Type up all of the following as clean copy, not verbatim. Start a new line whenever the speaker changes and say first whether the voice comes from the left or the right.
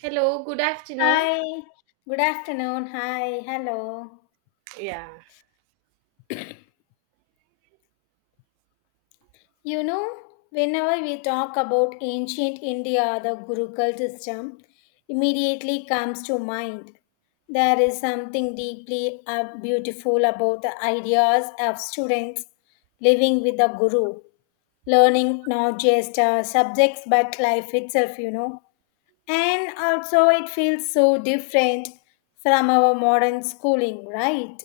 right: Hello, good afternoon.
left: Hi, good afternoon. Hi, hello.
right: Yeah.
left: You know, whenever we talk about ancient India, the Gurukul system immediately comes to mind. There is something deeply beautiful about the ideas of students living with the Guru, learning not just subjects but life itself, you know. And also, it feels so different from our modern schooling, right?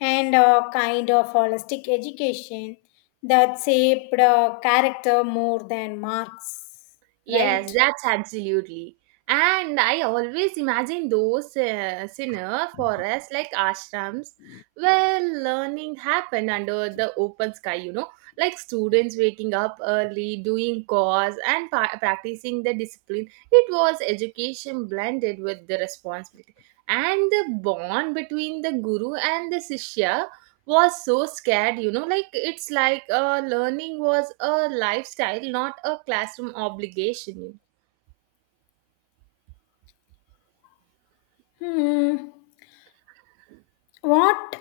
left: And a kind of holistic education that shaped character more than marks, right?
right: Yes, that's absolutely. And I always imagine those sinner forests like ashrams where learning happened under the open sky, you know, like students waking up early, doing chores, and practicing the discipline. It was education blended with the responsibility. And the bond between the guru and the shishya was so scared, you know, like it's like learning was a lifestyle, not a classroom obligation.
left: Hmm. What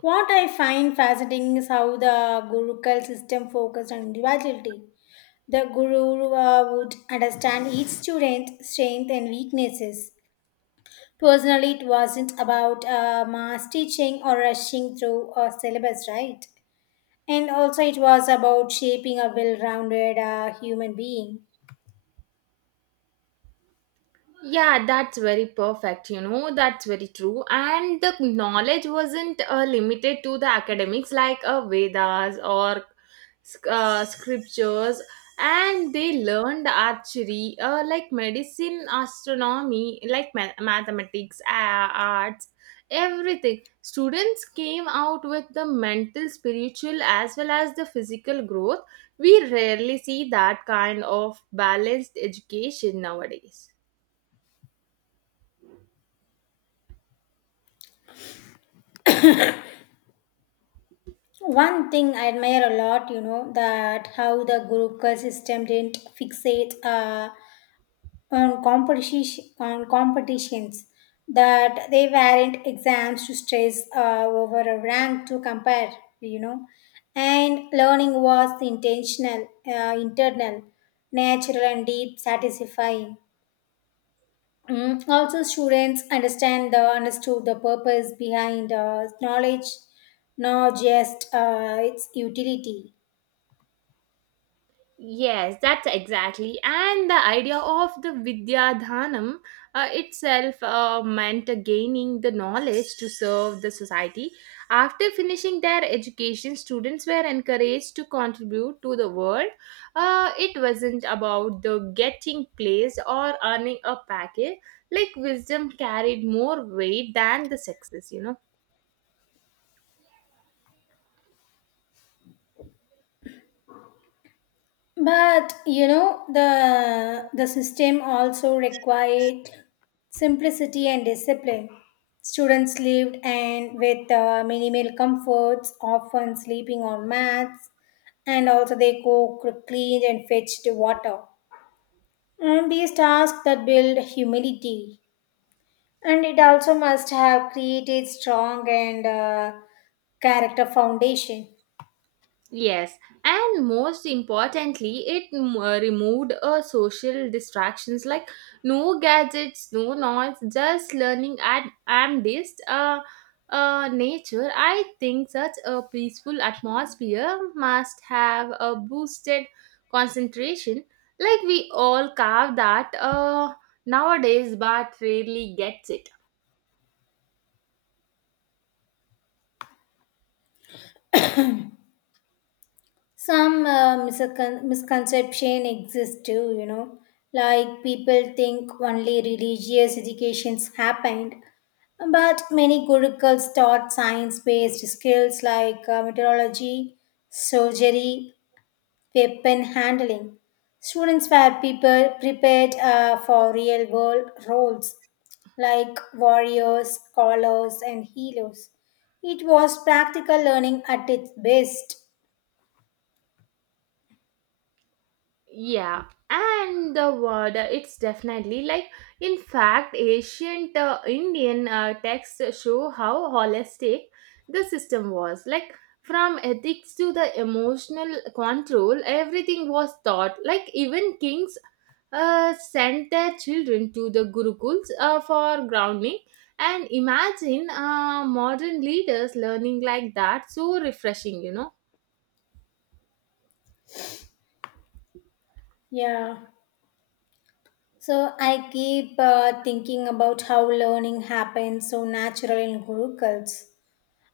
left: what I find fascinating is how the Gurukul system focused on individuality. The guru would understand each student's strength and weaknesses personally. It wasn't about mass teaching or rushing through a syllabus, right? And also, it was about shaping a well rounded human being.
right: Yeah, that's very perfect. You know, that's very true. And the knowledge wasn't limited to the academics like Vedas or scriptures, and they learned archery, like medicine, astronomy, like mathematics, arts, everything. Students came out with the mental, spiritual, as well as the physical growth. We rarely see that kind of balanced education nowadays.
left: One thing I admire a lot, you know, that how the Gurukha system didn't fixate on competition on competitions, that they weren't exams to stress over, a rank to compare, you know. And learning was intentional, internal, natural and deep satisfying. Mm, also, students understand the understood the purpose behind knowledge, not just its utility.
right: Yes, that's exactly. And the idea of the Vidyadhanam itself meant gaining the knowledge to serve the society. After finishing their education, students were encouraged to contribute to the world. It wasn't about the getting place or earning a package. Like wisdom carried more weight than the success, you know.
left: But you know, the system also required simplicity and discipline. Students lived and with minimal comforts, often sleeping on mats, and also they cooked, cleaned, and fetched water. And these tasks that build humility, and it also must have created strong and character foundation.
right: Yes, and most importantly, it removed social distractions like no gadgets, no noise, just learning and amidst nature. I think such a peaceful atmosphere must have a boosted concentration. Like we all carve that nowadays, but rarely gets it.
left: Some misconception exists too, you know. Like people think only religious educations happened, but many gurukuls taught science-based skills like meteorology, surgery, weapon handling. Students were people prepared for real-world roles, like warriors, scholars and healers. It was practical learning at its best.
right: Yeah, and the word it's definitely like, in fact, ancient Indian texts show how holistic the system was, like from ethics to the emotional control, everything was taught, like even kings sent their children to the gurukuls for grounding, and imagine modern leaders learning like that, so refreshing, you know.
left: Yeah. So I keep thinking about how learning happens so natural in gurukuls,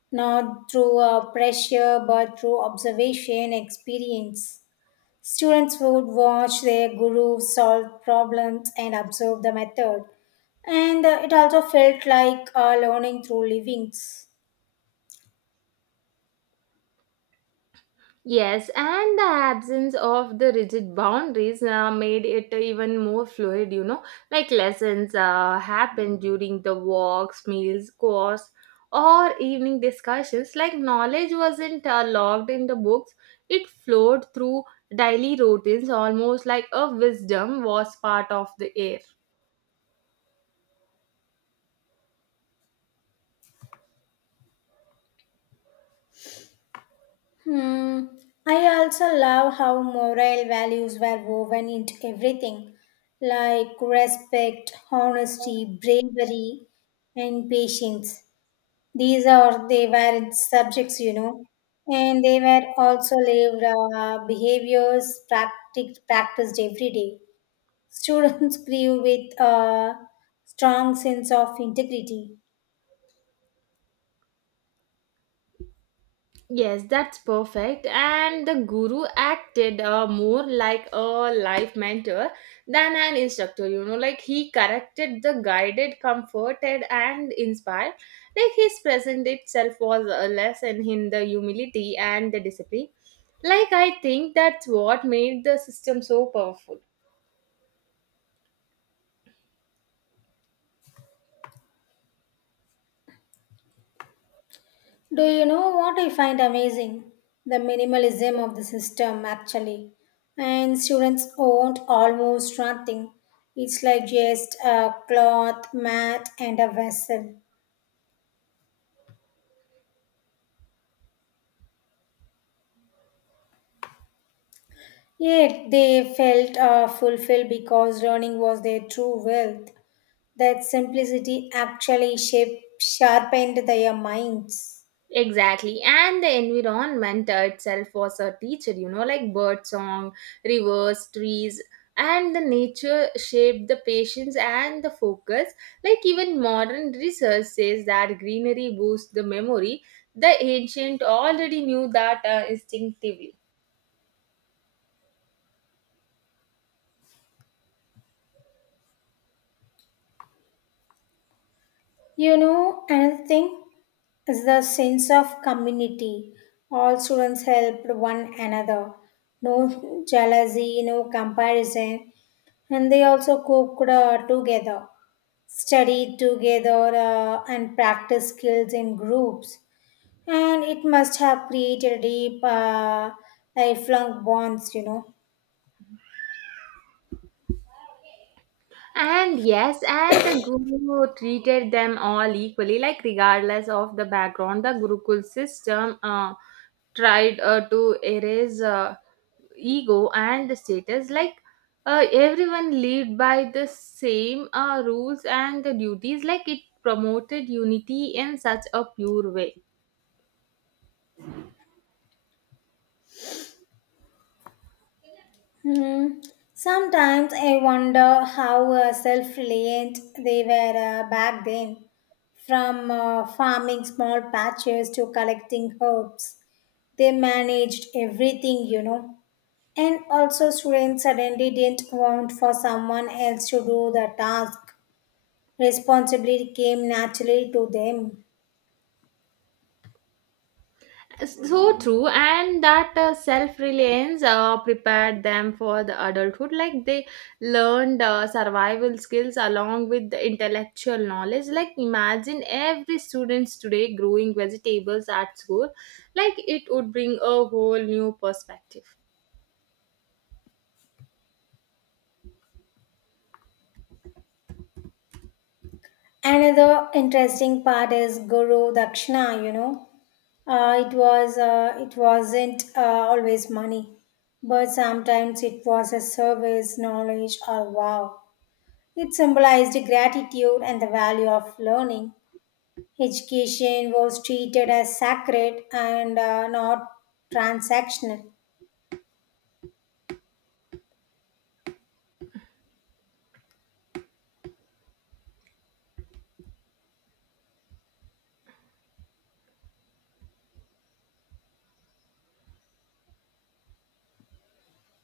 left: not through pressure but through observation experience. Students would watch their guru solve problems and observe the method, and it also felt like learning through livings.
right: Yes, and the absence of the rigid boundaries made it even more fluid, you know. Like lessons happen during the walks, meals, course, or evening discussions. Like knowledge wasn't logged in the books, it flowed through daily routines, almost like a wisdom was part of the air.
left: Hmm. I also love how moral values were woven into everything, like respect, honesty, bravery, and patience. These are they were subjects, you know, and they were also lived behaviors practiced every day. Students grew with a strong sense of integrity.
right: Yes, that's perfect. And the guru acted more like a life mentor than an instructor, you know, like he corrected the guided, comforted, and inspired. Like his present itself was a lesson in the humility and the discipline. Like, I think that's what made the system so powerful.
left: Do you know what I find amazing? The minimalism of the system, actually. And students owned almost nothing. It's like just a cloth, mat, and a vessel. Yet they felt fulfilled because learning was their true wealth. That simplicity actually shaped, sharpened their minds.
right: Exactly. And the environment itself was a teacher, you know, like bird song, rivers, trees, and the nature shaped the patience and the focus. Like even modern research says that greenery boosts the memory. The ancient already knew that instinctively.
left: You know, another thing is the sense of community. All students helped one another. No jealousy, no comparison. And they also cooked together, studied together, and practiced skills in groups. And it must have created deep, lifelong bonds, you know.
right: And yes, and the guru treated them all equally, like regardless of the background, the gurukul system tried to erase ego and the status, like everyone lived by the same rules and the duties, like it promoted unity in such a pure way.
left: Hmm. Sometimes I wonder how self-reliant they were back then, from farming small patches to collecting herbs. They managed everything, you know. And also, students suddenly didn't want for someone else to do the task. Responsibility came naturally to them.
right: So true, and that self-reliance prepared them for the adulthood, like they learned survival skills along with the intellectual knowledge, like imagine every students today growing vegetables at school, like it would bring a whole new perspective.
left: Another interesting part is Guru Dakshina, you know. It wasn't always money, but sometimes it was a service, knowledge, or wow. It symbolized gratitude and the value of learning. Education was treated as sacred and not transactional.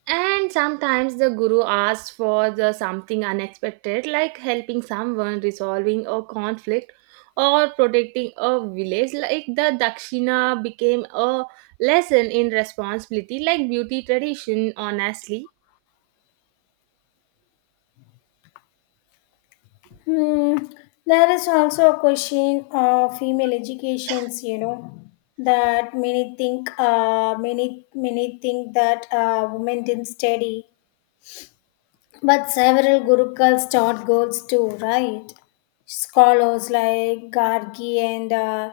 right: And sometimes the guru asks for the something unexpected, like helping someone, resolving a conflict, or protecting a village. Like the dakshina became a lesson in responsibility, like beauty tradition, honestly.
left: Hmm. There is also a question of female educations, you know, that many think that women didn't study, but several Gurukuls taught girls too, right? Scholars like Gargi and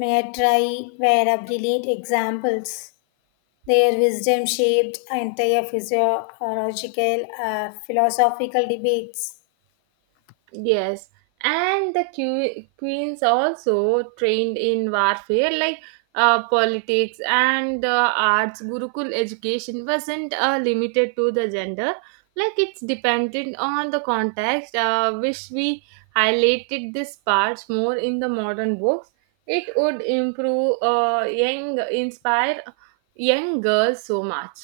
left: Maitreyi were a brilliant examples. Their wisdom shaped entire physiological, philosophical debates.
right: Yes, and the queens also trained in warfare like politics and the arts. Gurukul education wasn't limited to the gender, like it's dependent on the context. Wish we highlighted this part more in the modern books. It would improve inspire young girls so much.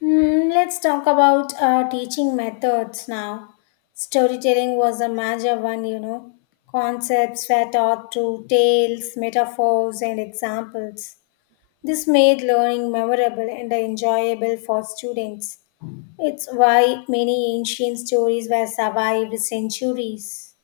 left: Hmm, let's talk about teaching methods now. Storytelling was a major one, you know. Concepts were taught through tales, metaphors, and examples. This made learning memorable and enjoyable for students. It's why many ancient stories were survived centuries.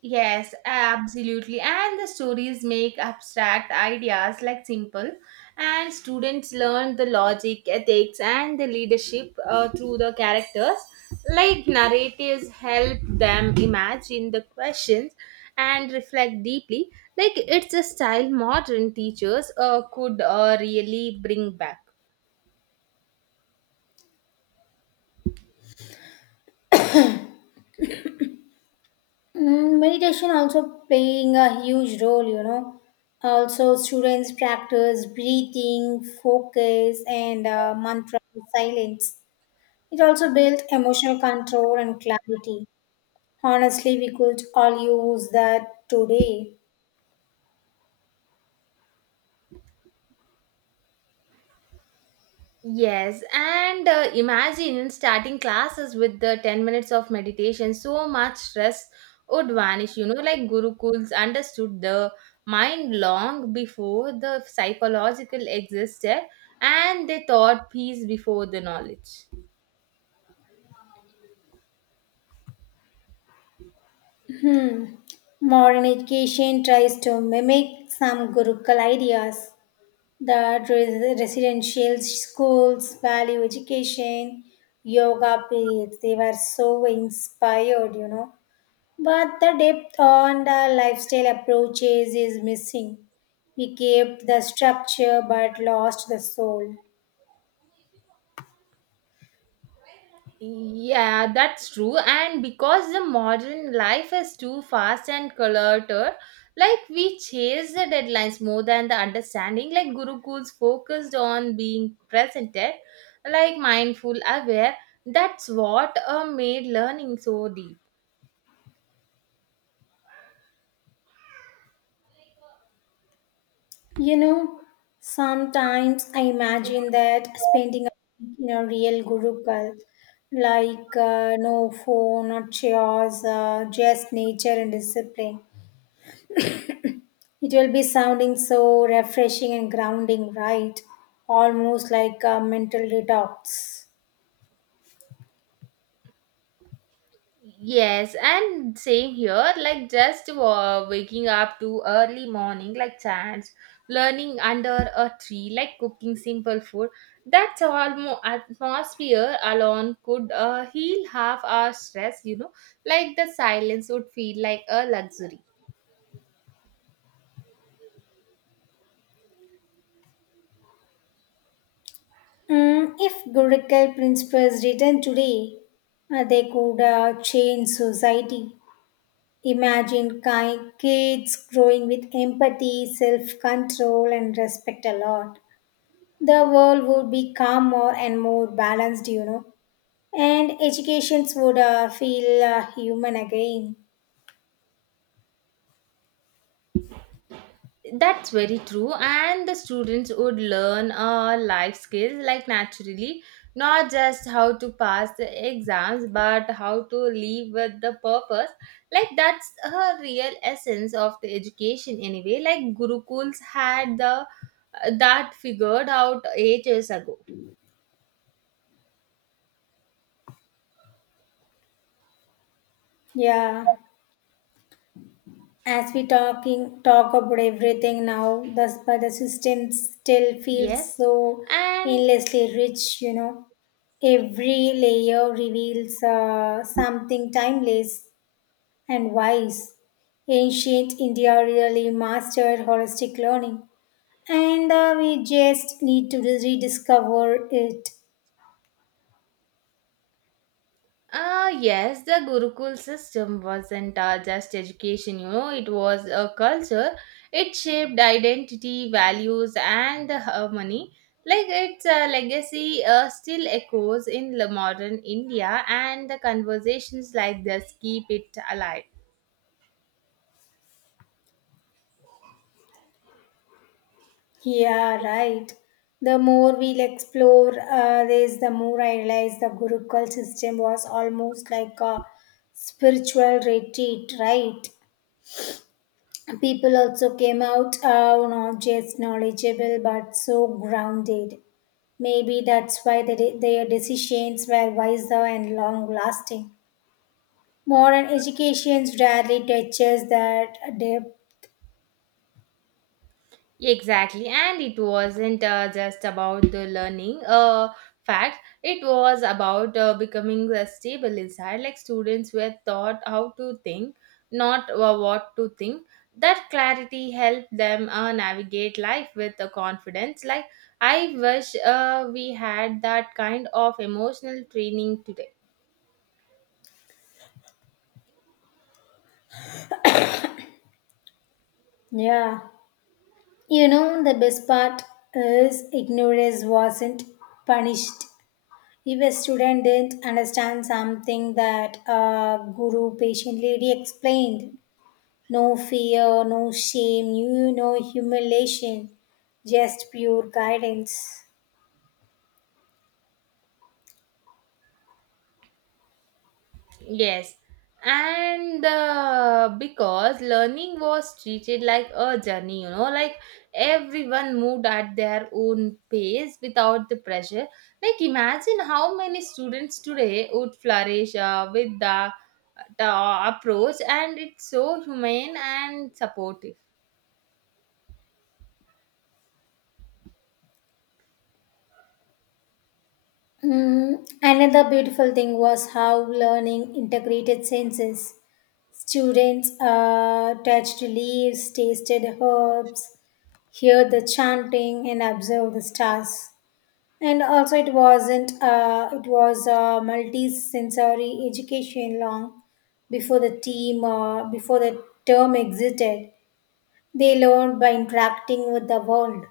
right: Yes, absolutely. And the stories make abstract ideas like simple, and students learn the logic, ethics, and the leadership through the characters. Like narratives help them imagine the questions and reflect deeply. Like it's a style modern teachers could really bring back.
left: Mm, meditation also playing a huge role, you know. Also, students practice breathing, focus, and mantra silence. It also builds emotional control and clarity. Honestly, we could all use that today.
right: Yes, and imagine starting classes with the 10 minutes of meditation, so much stress would vanish. You know, like Gurukuls understood the mind long before the psychological existed, and they taught peace before the knowledge.
left: Modern education tries to mimic some Gurukul ideas, that residential schools value education, yoga periods. They were so inspired, you know. But the depth on the lifestyle approaches is missing. We kept the structure but lost the soul.
right: Yeah, that's true. And because the modern life is too fast and cluttered, like we chase the deadlines more than the understanding. Like Gurukul's focused on being presented, like mindful, aware. That's what made learning so deep.
left: You know, sometimes I imagine that spending a week in a real gurukul, like no phone or chairs, just nature and discipline. It will be sounding so refreshing and grounding, right? Almost like a mental detox.
right: Yes, and same here, like just waking up to early morning, like chance, learning under a tree, like cooking simple food. That's almost atmosphere alone could heal half our stress, you know, like the silence would feel like a luxury.
left: Mm, if Gurukul principles written today, they could change society. Imagine kids growing with empathy, self control, and respect a lot. The world would be calmer and more balanced, you know. And educations would feel human again.
right: That's very true, and the students would learn life skills like naturally, not just how to pass the exams, but how to live with the purpose. Like that's a real essence of the education, anyway. Like Gurukuls had the that figured out ages ago.
left: Yeah. As we talk about everything now, thus but the system still feels
right: Yes,
left: so
right: and
left: endlessly rich, you know. Every layer reveals something timeless and wise. Ancient India really mastered holistic learning, and we just need to rediscover it.
right: Ah, yes, the Gurukul system wasn't just education, you know, it was a culture. It shaped identity, values, and harmony. Like its legacy still echoes in the modern India, and the conversations like this keep it alive.
left: Yeah, right. The more we'll explore this, the more I realize the Gurukul system was almost like a spiritual retreat, right? People also came out not just knowledgeable but so grounded. Maybe that's why their decisions were wiser and long lasting. Modern education rarely touches that depth.
right: Exactly, and it wasn't just about the learning. Fact, it was about becoming stable inside. Like students were taught how to think, not what to think. That clarity helped them navigate life with confidence. Like I wish we had that kind of emotional training today.
left: Yeah. You know, the best part is ignorance wasn't punished. If a student didn't understand something that a guru patiently explained, no fear, no shame, you no humiliation, just pure guidance.
right: Yes, and because learning was treated like a journey, you know, like everyone moved at their own pace without the pressure. Like, imagine how many students today would flourish with the approach, and it's so humane and supportive.
left: Mm, another beautiful thing was how learning integrated senses. Students touched leaves, tasted herbs, heard the chanting, and observed the stars. And also it wasn't it was multi-sensory education long before the term existed. They learned by interacting with the world.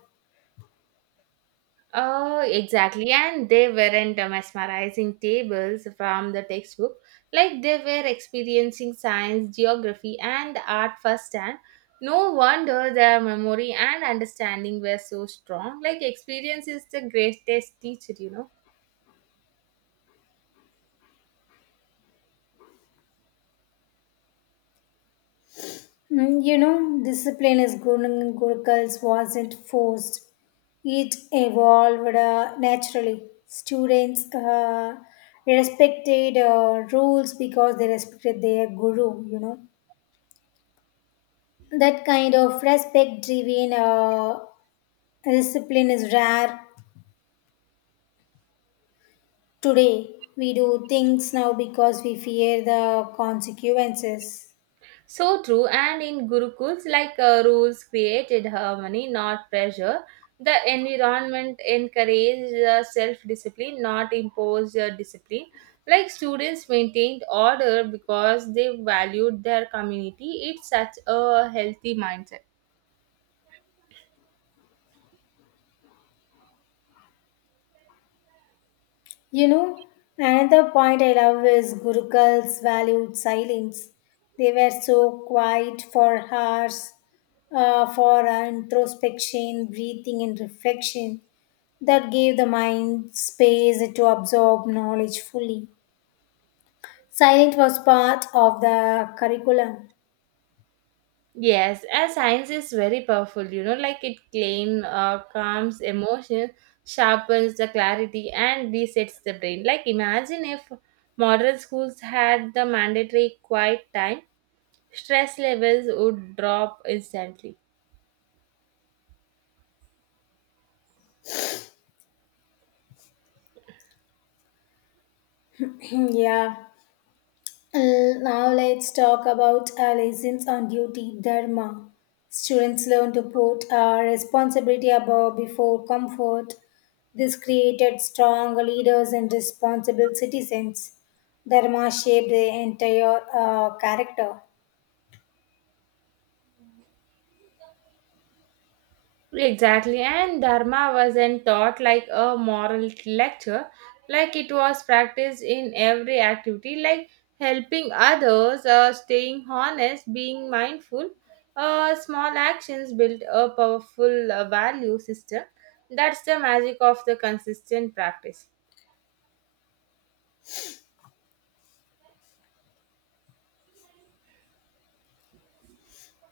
right: Oh, exactly. And they weren't mesmerizing tables from the textbook. Like they were experiencing science, geography, and art firsthand. No wonder their memory and understanding were so strong. Like experience is the greatest teacher, you know.
left: Mm, you know, discipline as Gurung gurukuls wasn't forced, it evolved naturally. Students respected rules because they respected their guru, you know. That kind of respect driven discipline is rare today. We do things now because we fear the consequences.
right: So true, and in gurukuls, like rules created harmony, not pressure. The environment encouraged self discipline, not imposed discipline. Like students maintained order because they valued their community. It's such a healthy mindset.
left: You know, another point I love is Gurukul's valued silence. They were so quiet for hours for introspection, breathing, and reflection that gave the mind space to absorb knowledge fully. Silence was part of the curriculum.
right: Yes, as science is very powerful, you know, like it claim calms emotion, sharpens the clarity, and resets the brain. Like imagine if modern schools had the mandatory quiet time, stress levels would drop instantly.
left: Yeah. Now let's talk about our lessons on duty dharma. Students learn to put our responsibility above before comfort. This created strong leaders and responsible citizens. Dharma shaped the entire character.
right: Exactly, and Dharma wasn't taught like a moral lecture, like it was practiced in every activity, like helping others, staying honest, being mindful. Small actions build a powerful value system. That's the magic of the consistent practice.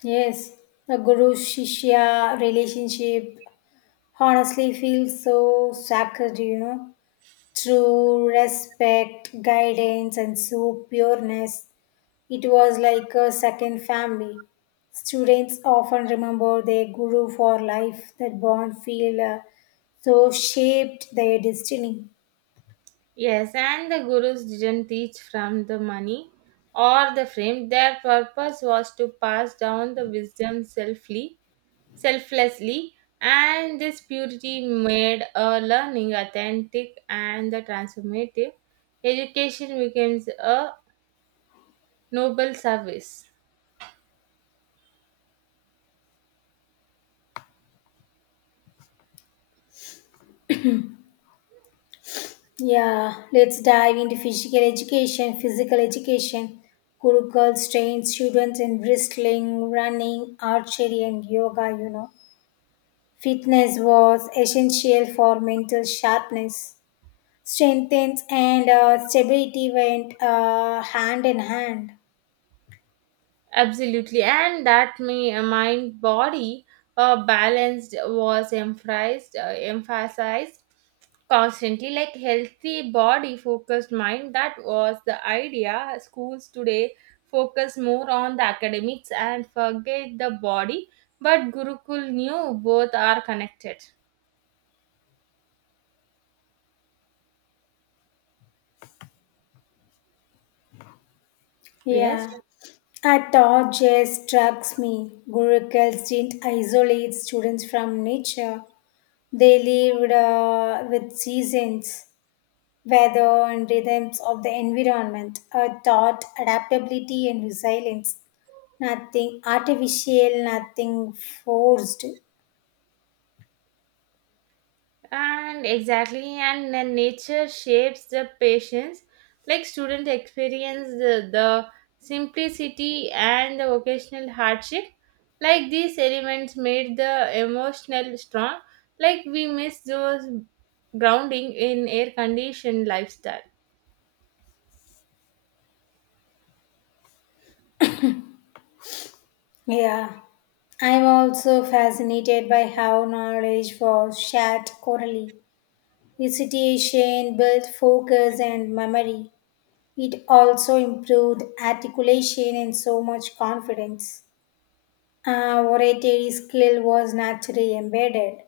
left: Yes, the guru shishya relationship honestly feels so sacred, you know. True respect, guidance, and so pureness. It was like a second family. Students often remember their guru for life. That bond feel so shaped their destiny.
right: Yes, and the gurus didn't teach from the money or the fame, their purpose was to pass down the wisdom selfly selflessly, and this purity made a learning authentic and the transformative. Education becomes a noble service.
left: Yeah, let's dive into physical education. Physical education. Gurukul trains students in wrestling, running, archery, and yoga, you know. Fitness was essential for mental sharpness. Strength and stability went hand in hand.
right: Absolutely, and that may mind body balanced was emphasized constantly, like healthy body focused mind, that was the idea. Schools today focus more on the academics and forget the body, but gurukul knew both are connected. Yes,
left: Yeah. A thought just struck me. Gurukuls didn't isolate students from nature. They lived with seasons, weather, and rhythms of the environment. A thought adaptability and resilience. Nothing artificial, nothing forced.
right: and exactly, and then nature shapes the patients, like student experience the simplicity and the vocational hardship, like these elements made the emotional strong, like we miss those grounding in air conditioned lifestyle.
left: Yeah. I'm also fascinated by how knowledge was shared orally. Recitation built focus and memory. It also improved articulation and so much confidence. Oratory skill was naturally embedded.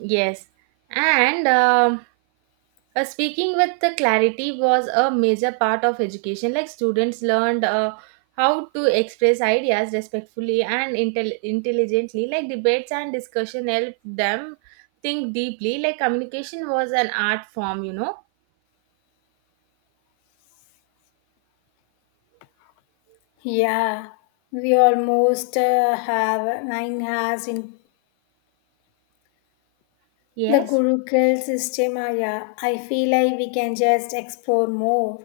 right: Yes, and speaking with the clarity was a major part of education. Like students learned how to express ideas respectfully and intelligently. Like debates and discussion helped them think deeply. Like communication was an art form, you know.
left: Yeah, we almost have 9 hours in the
right: Yes.
left: Gurukul system. Yeah, I feel like we can just explore more.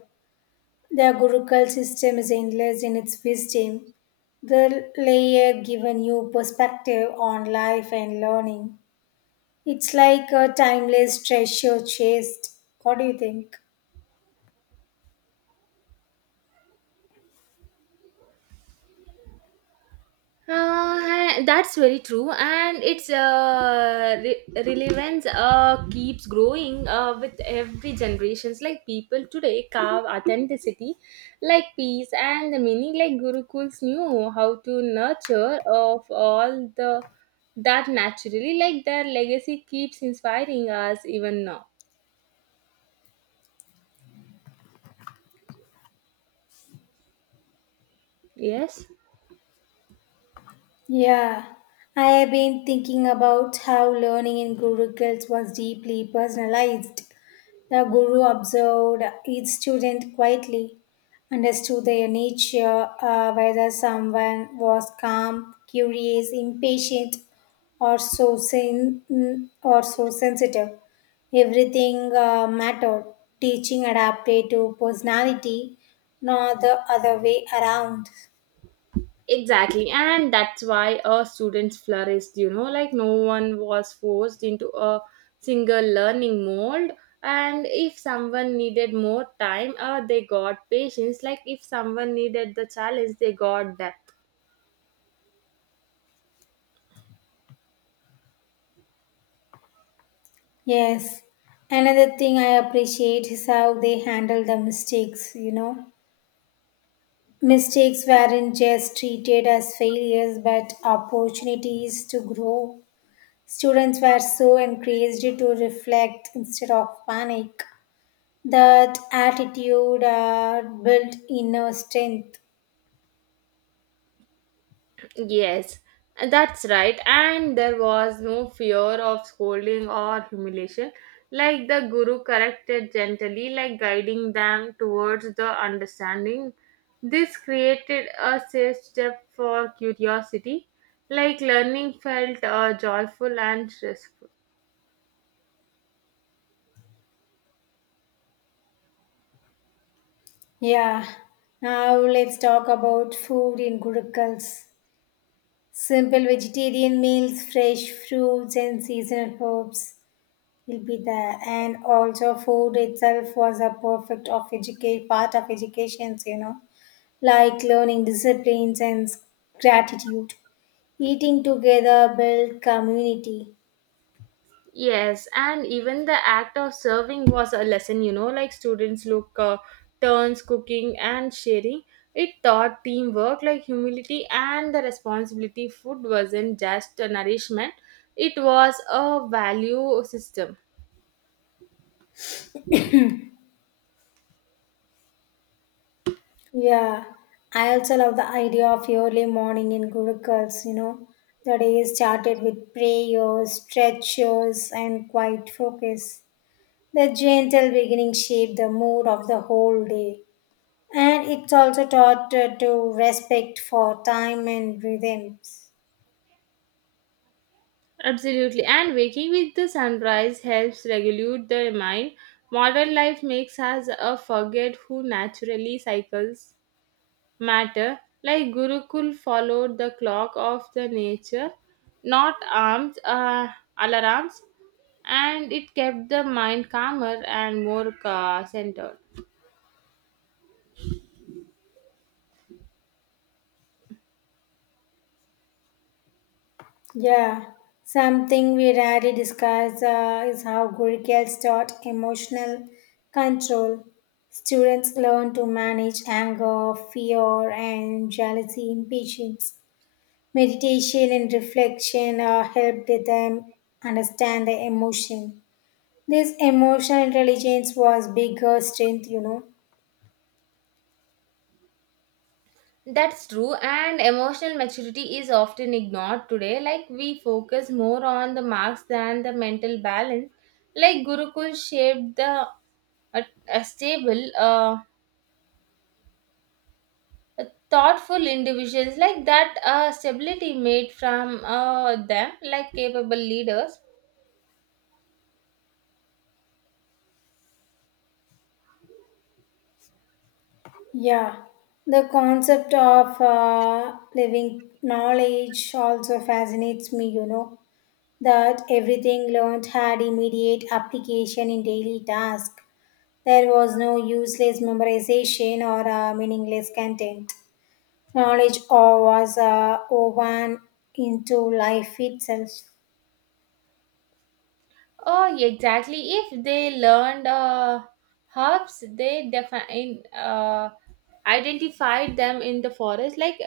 left: The Gurukul system is endless in its wisdom. The layer give a new perspective on life and learning. It's like a timeless treasure chest. What do you think?
right: That's very true, and its relevance keeps growing with every generations. Like people today carve authenticity, like peace and the meaning. Like Gurukuls knew how to nurture of all the that naturally. Like their legacy keeps inspiring us even now. Yes.
left: Yeah, I have been thinking about how learning in Gurukuls was deeply personalized. The guru observed each student quietly, understood their nature, whether someone was calm, curious, impatient, or or so sensitive. Everything mattered. Teaching adapted to personality, not the other way around.
right: Exactly, and that's why students flourished. You know, like no one was forced into a single learning mold. And if someone needed more time, they got patience. Like if someone needed the challenge, they got that.
left: Yes. Another thing I appreciate is how they handle the mistakes, you know. Mistakes weren't just treated as failures but opportunities to grow. Students were so encouraged to reflect instead of panic. That attitude built inner strength.
right: Yes, that's right. And there was no fear of scolding or humiliation. Like the guru corrected gently, like guiding them towards the understanding. This created a safe step for curiosity. Like learning felt joyful and stressful.
left: Yeah. Now let's talk about food in Gurukuls. Simple vegetarian meals, fresh fruits, and seasonal herbs will be there. And also food itself was a perfect of educate part of educations, you know, like learning disciplines and gratitude. Eating together build community.
right: Yes, and even the act of serving was a lesson, you know, like students look turns cooking and sharing. It taught teamwork, like humility and the responsibility. Food wasn't just a nourishment, it was a value system.
left: Yeah, I also love the idea of early morning in gurukuls, you know. The day is started with prayers, stretches and quiet focus. The gentle beginning shape the mood of the whole day. And it's also taught to respect for time and rhythms.
right: Absolutely. And waking with the sunrise helps regulate the mind. Modern life makes us forget who naturally cycles matter, like Gurukul followed the clock of the nature, not alarms, and it kept the mind calmer and more centered.
left: Yeah, something we rarely discuss is how Gurukels taught emotional control. Students learn to manage anger, fear, and jealousy, impatience. Meditation and reflection helped them understand the emotion. This emotional intelligence was bigger strength, you know.
right: That's true, and emotional maturity is often ignored today. Like, we focus more on the marks than the mental balance. Like, Gurukul shaped the a stable, thoughtful individuals, like that stability made from them like capable leaders.
left: Yeah, the concept of living knowledge also fascinates me, you know, that everything learned had immediate application in daily task. There was no useless memorization or meaningless content. Knowledge all was woven into life itself.
right: Oh, exactly, if they learned herbs they define identified them in the forest, like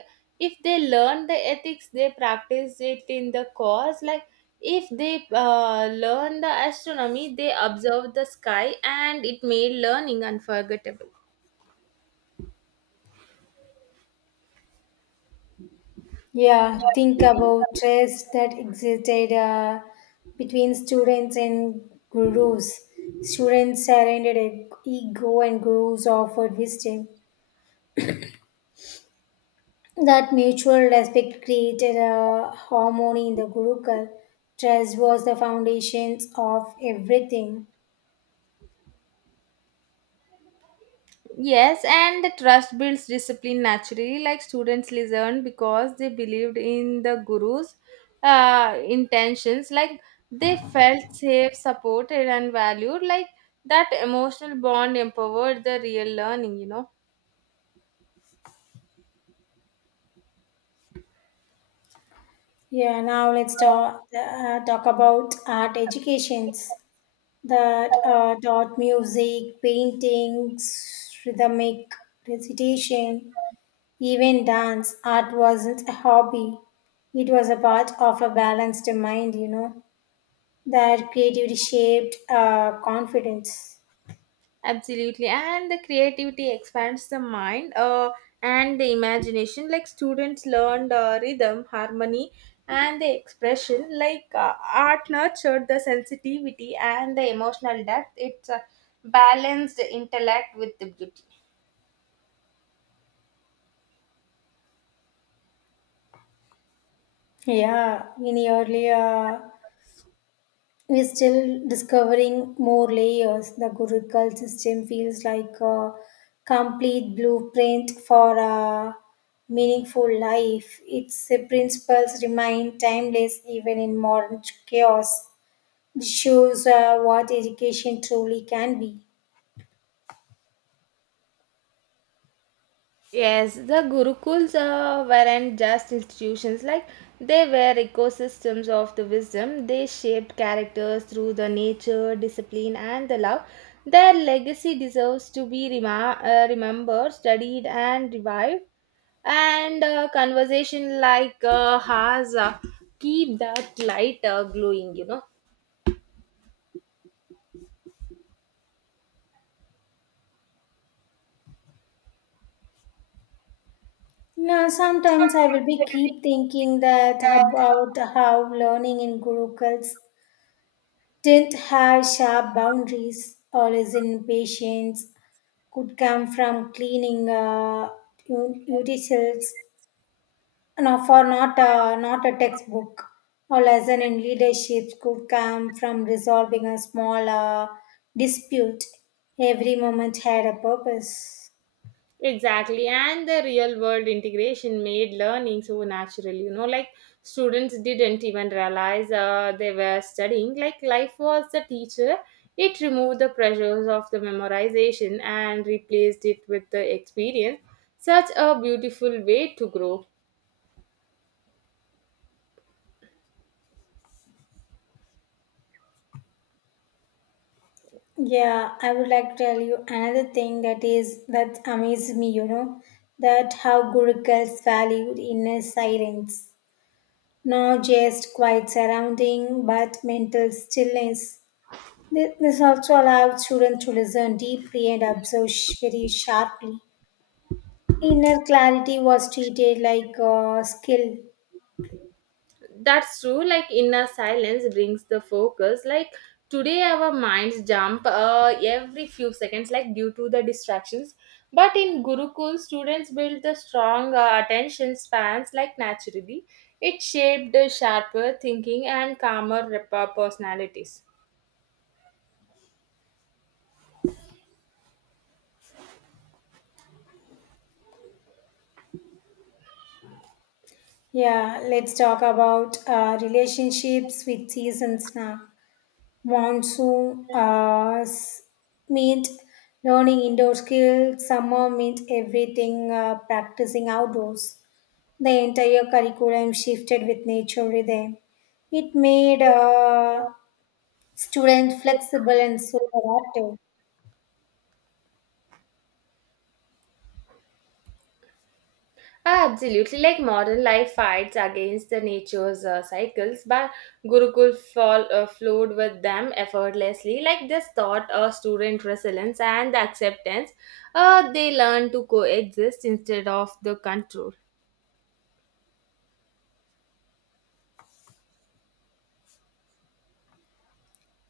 right: if they learn the ethics they practice it in the course, like if they learn the astronomy they observe the sky, and it made learning unforgettable.
left: Yeah, think about trust that existed between students and gurus. Students surrendered ego and gurus offered wisdom. That mutual respect created a harmony in the Gurukul. Trust was the foundations of everything.
right: Yes, and the trust builds discipline naturally. Like, students listen because they believed in the guru's intentions. Like, they felt safe, supported, and valued. Like that emotional bond empowered the real learning.
left: Yeah, now let's talk about art educations that taught music, paintings, rhythmic recitation, even dance. Art wasn't a hobby. It was a part of a balanced mind, you know, that creativity shaped confidence.
right: Absolutely. And the creativity expands the mind and the imagination. Like, students learned rhythm, harmony, and the expression. Like, art nurtured the sensitivity and the emotional depth. It's a balanced intellect with the beauty.
left: Yeah, in earlier, we're still discovering more layers. The Gurukul system feels like a complete blueprint for a meaningful life. Its principles remain timeless even in modern chaos. It shows what education truly can be.
right: Yes, the Gurukuls weren't just institutions, like they were ecosystems of the wisdom. They shaped characters through the nature, discipline, and the love. Their legacy deserves to be remembered, studied, and revived. And conversation like has keep that light glowing.
left: Now, sometimes I will
right: Sometimes I
left: be
right: really
left: keep
right: keep
left: thinking
right: thinking
left: that
right: that.
left: about how learning in Gurukuls didn't have sharp boundaries, always in patience, could come from cleaning utensils, no, for not a textbook. Or lesson in leadership could come from resolving a small dispute. Every moment had a purpose.
right: Exactly, and the real world integration made learning so natural. You know, like students didn't even realize they were studying. Like, life was the teacher. It removed the pressures of the memorization and replaced it with the experience. Such a beautiful way to grow.
left: Yeah, I would like to tell you another thing that is that amazes me, you know, that how Gurukul's valued inner silence. Not just quiet surrounding, but mental stillness. This also allowed children to listen deeply and observe very sharply. Inner clarity was treated like a skill.
right: That's true. Like, inner silence brings the focus. Like today, our minds jump every few seconds, like due to the distractions. But in Gurukul, students build the strong attention spans, like naturally. It shaped sharper thinking and calmer personalities.
left: Yeah, let's talk about relationships with seasons now. Monsoon meant learning indoor skills, summer meant everything practicing outdoors. The entire curriculum shifted with nature rhythm. It made students flexible and so adaptive.
right: Absolutely, like modern life fights against the nature's cycles, but Gurukul flowed with them effortlessly. Like, this taught a student resilience and the acceptance. They learn to coexist instead of the control.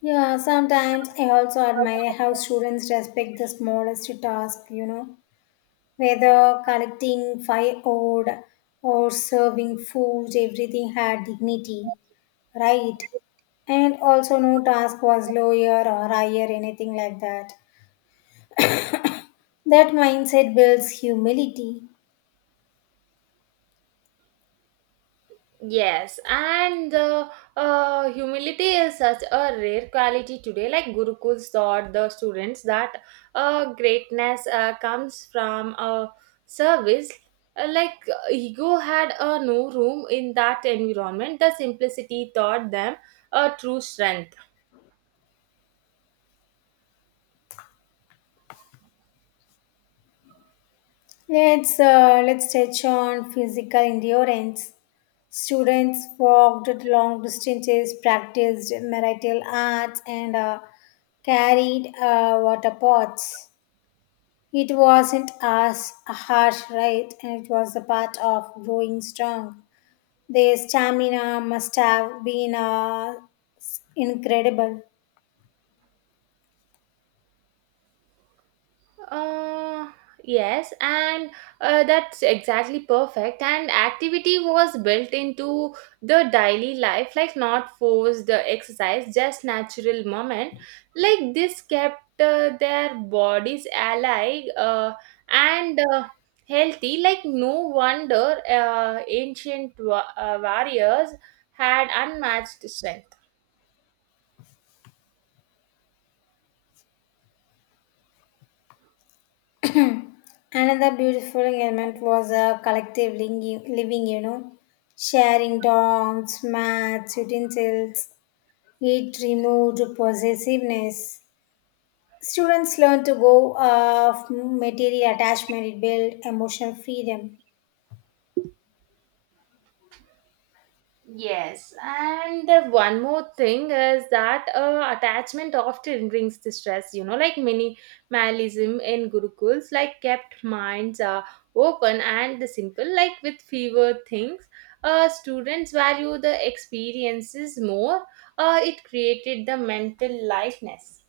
left: Yeah, sometimes I also admire how students respect the smallest task, you know, whether collecting firewood or serving food, everything had dignity. Right. And also, no task was lower or higher, anything like that. That mindset builds humility.
right: Yes, and the humility is such a rare quality today. Like, Gurukuls taught the students that greatness comes from a service. Ego had no room in that environment. The simplicity taught them a true strength.
left: Let's touch on physical endurance. Students walked long distances, practiced marital arts, and carried water pots. It wasn't as harsh, right? And it was a part of growing strong. Their stamina must have been incredible.
right: Uh, yes, and that's exactly perfect. And activity was built into the daily life, like not forced exercise, just natural moment. Like, this kept their bodies alive and healthy. Like, no wonder ancient warriors had unmatched strength.
left: Another beautiful element was a collective living, you know, sharing dorms, mats, utensils. It removed possessiveness. Students learn to go of material attachment, it built emotional freedom.
right: Yes, and the one more thing is that attachment often brings distress, you know, like many minimalism in gurukuls, like kept minds are open and the simple, like with fewer things. Students value the experiences more. It created the mental lightness.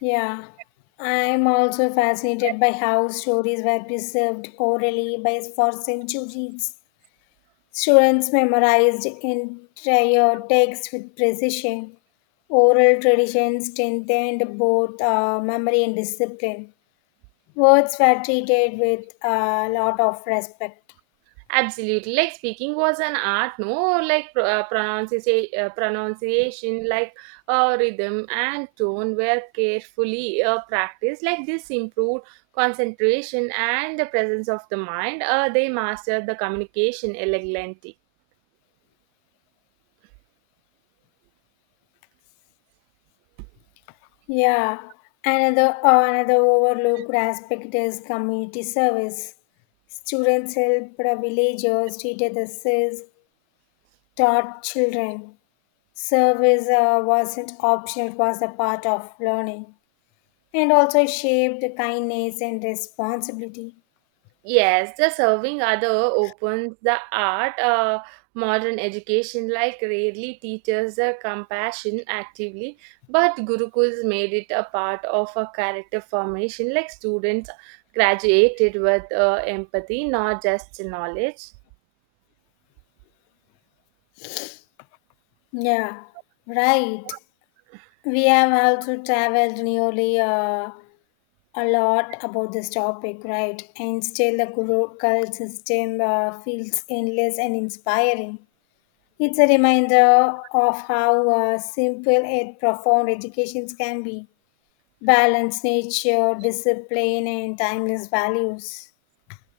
left: Yeah, I'm also fascinated by how stories were preserved orally by for centuries. Students memorized entire texts with precision. Oral tradition strengthened both memory and discipline. Words were treated with a lot of respect.
right: Absolutely. Like, speaking was an art, no? Like pronunciation, like rhythm and tone were carefully practiced. Like, this improved concentration and the presence of the mind. They mastered the communication elegantly.
left: Yeah, another overlooked aspect is community service. Students helped the villagers, treated the sick, taught children. Service wasn't optional; it was a part of learning, and also shaped kindness and responsibility.
right: Yes, the serving other opens the art. Modern education like rarely teaches the compassion actively, but Gurukuls made it a part of a character formation. Like, students graduated with empathy, not just knowledge.
left: Yeah, right. We have also traveled nearly a lot about this topic, right? And still, the local system feels endless and inspiring. It's a reminder of how simple yet profound educations can be. Balance nature, discipline, and timeless values.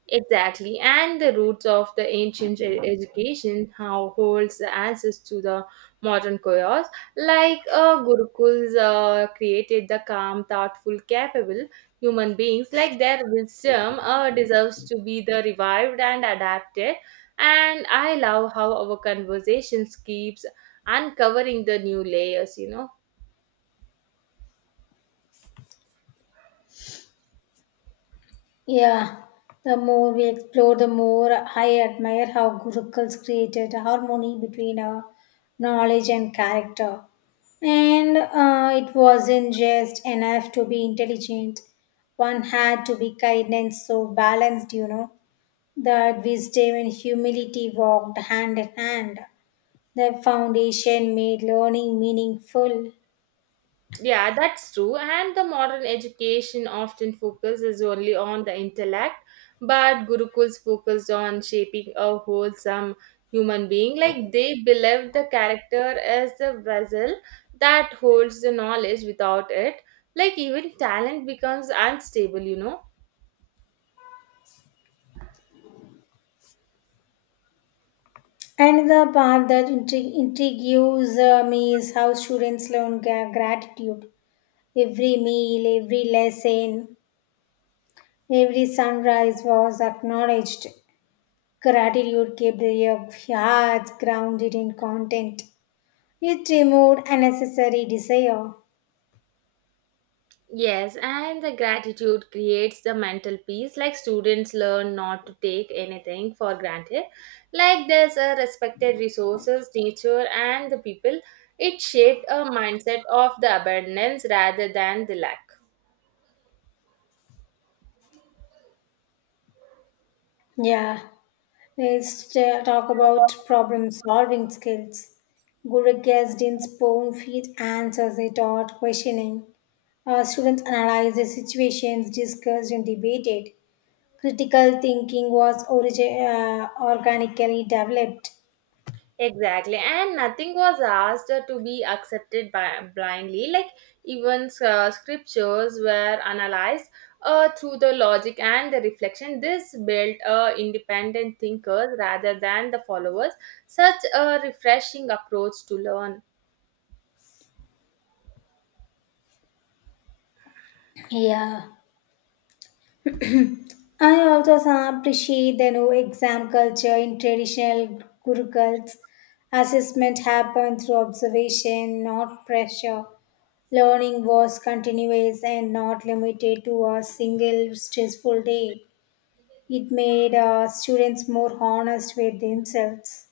right: Exactly, and the roots of the ancient education how holds the answers to the modern chaos. Like, Gurukuls created the calm, thoughtful, capable human beings. Like, their wisdom deserves to be the revived and adapted. And I love how our conversations keeps uncovering the new layers.
left: Yeah, the more we explore, the more I admire how Gurukuls created harmony between knowledge and character. And it wasn't just enough to be intelligent, one had to be kind and so balanced, you know, that wisdom and humility walked hand in hand. The foundation made learning meaningful.
right: Yeah, that's true. And the modern education often focuses only on the intellect, but Gurukuls focused on shaping a wholesome human being. Like, they believed the character as the vessel that holds the knowledge without it. Like, even talent becomes unstable.
left: And the part that intrigues me is how students learn gratitude. Every meal, every lesson, every sunrise was acknowledged. Gratitude kept their hearts grounded in content. It removed unnecessary desire.
right: Yes, and the gratitude creates the mental peace. Like, students learn not to take anything for granted. Like, there's a respected resources, nature, and the people. It shaped a mindset of the abundance rather than the lack.
left: Yeah, let's talk about problem solving skills. Guru guests didn't spoon feed answers they taught questioning. Our students analyzed the situations discussed and debated. Critical thinking was organically developed.
right: Exactly, and nothing was asked to be accepted by blindly. Like, even scriptures were analyzed through the logic and the reflection. This built independent thinkers rather than the followers. Such a refreshing approach to learn.
left: Yeah, I also appreciate the new exam culture in traditional gurukuls. Assessment happened through observation, not pressure. Learning was continuous and not limited to a single stressful day. It made students more honest with themselves.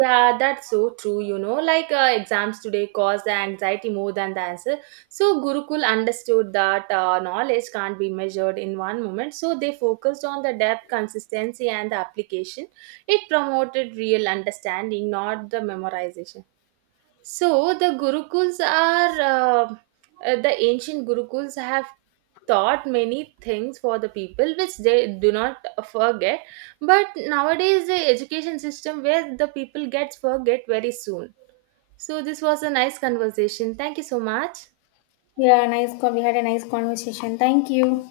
right: Yeah, that's so true. You know, like exams today cause the anxiety more than the answer. So Gurukul understood that knowledge can't be measured in one moment. So they focused on the depth, consistency, and the application. It promoted real understanding, not the memorization. So the Gurukuls are. The ancient Gurukuls have taught many things for the people which they do not forget, but nowadays the education system where the people gets forget very soon. So this was a nice conversation, thank you so much.
left: Yeah, We had a nice conversation. Thank you.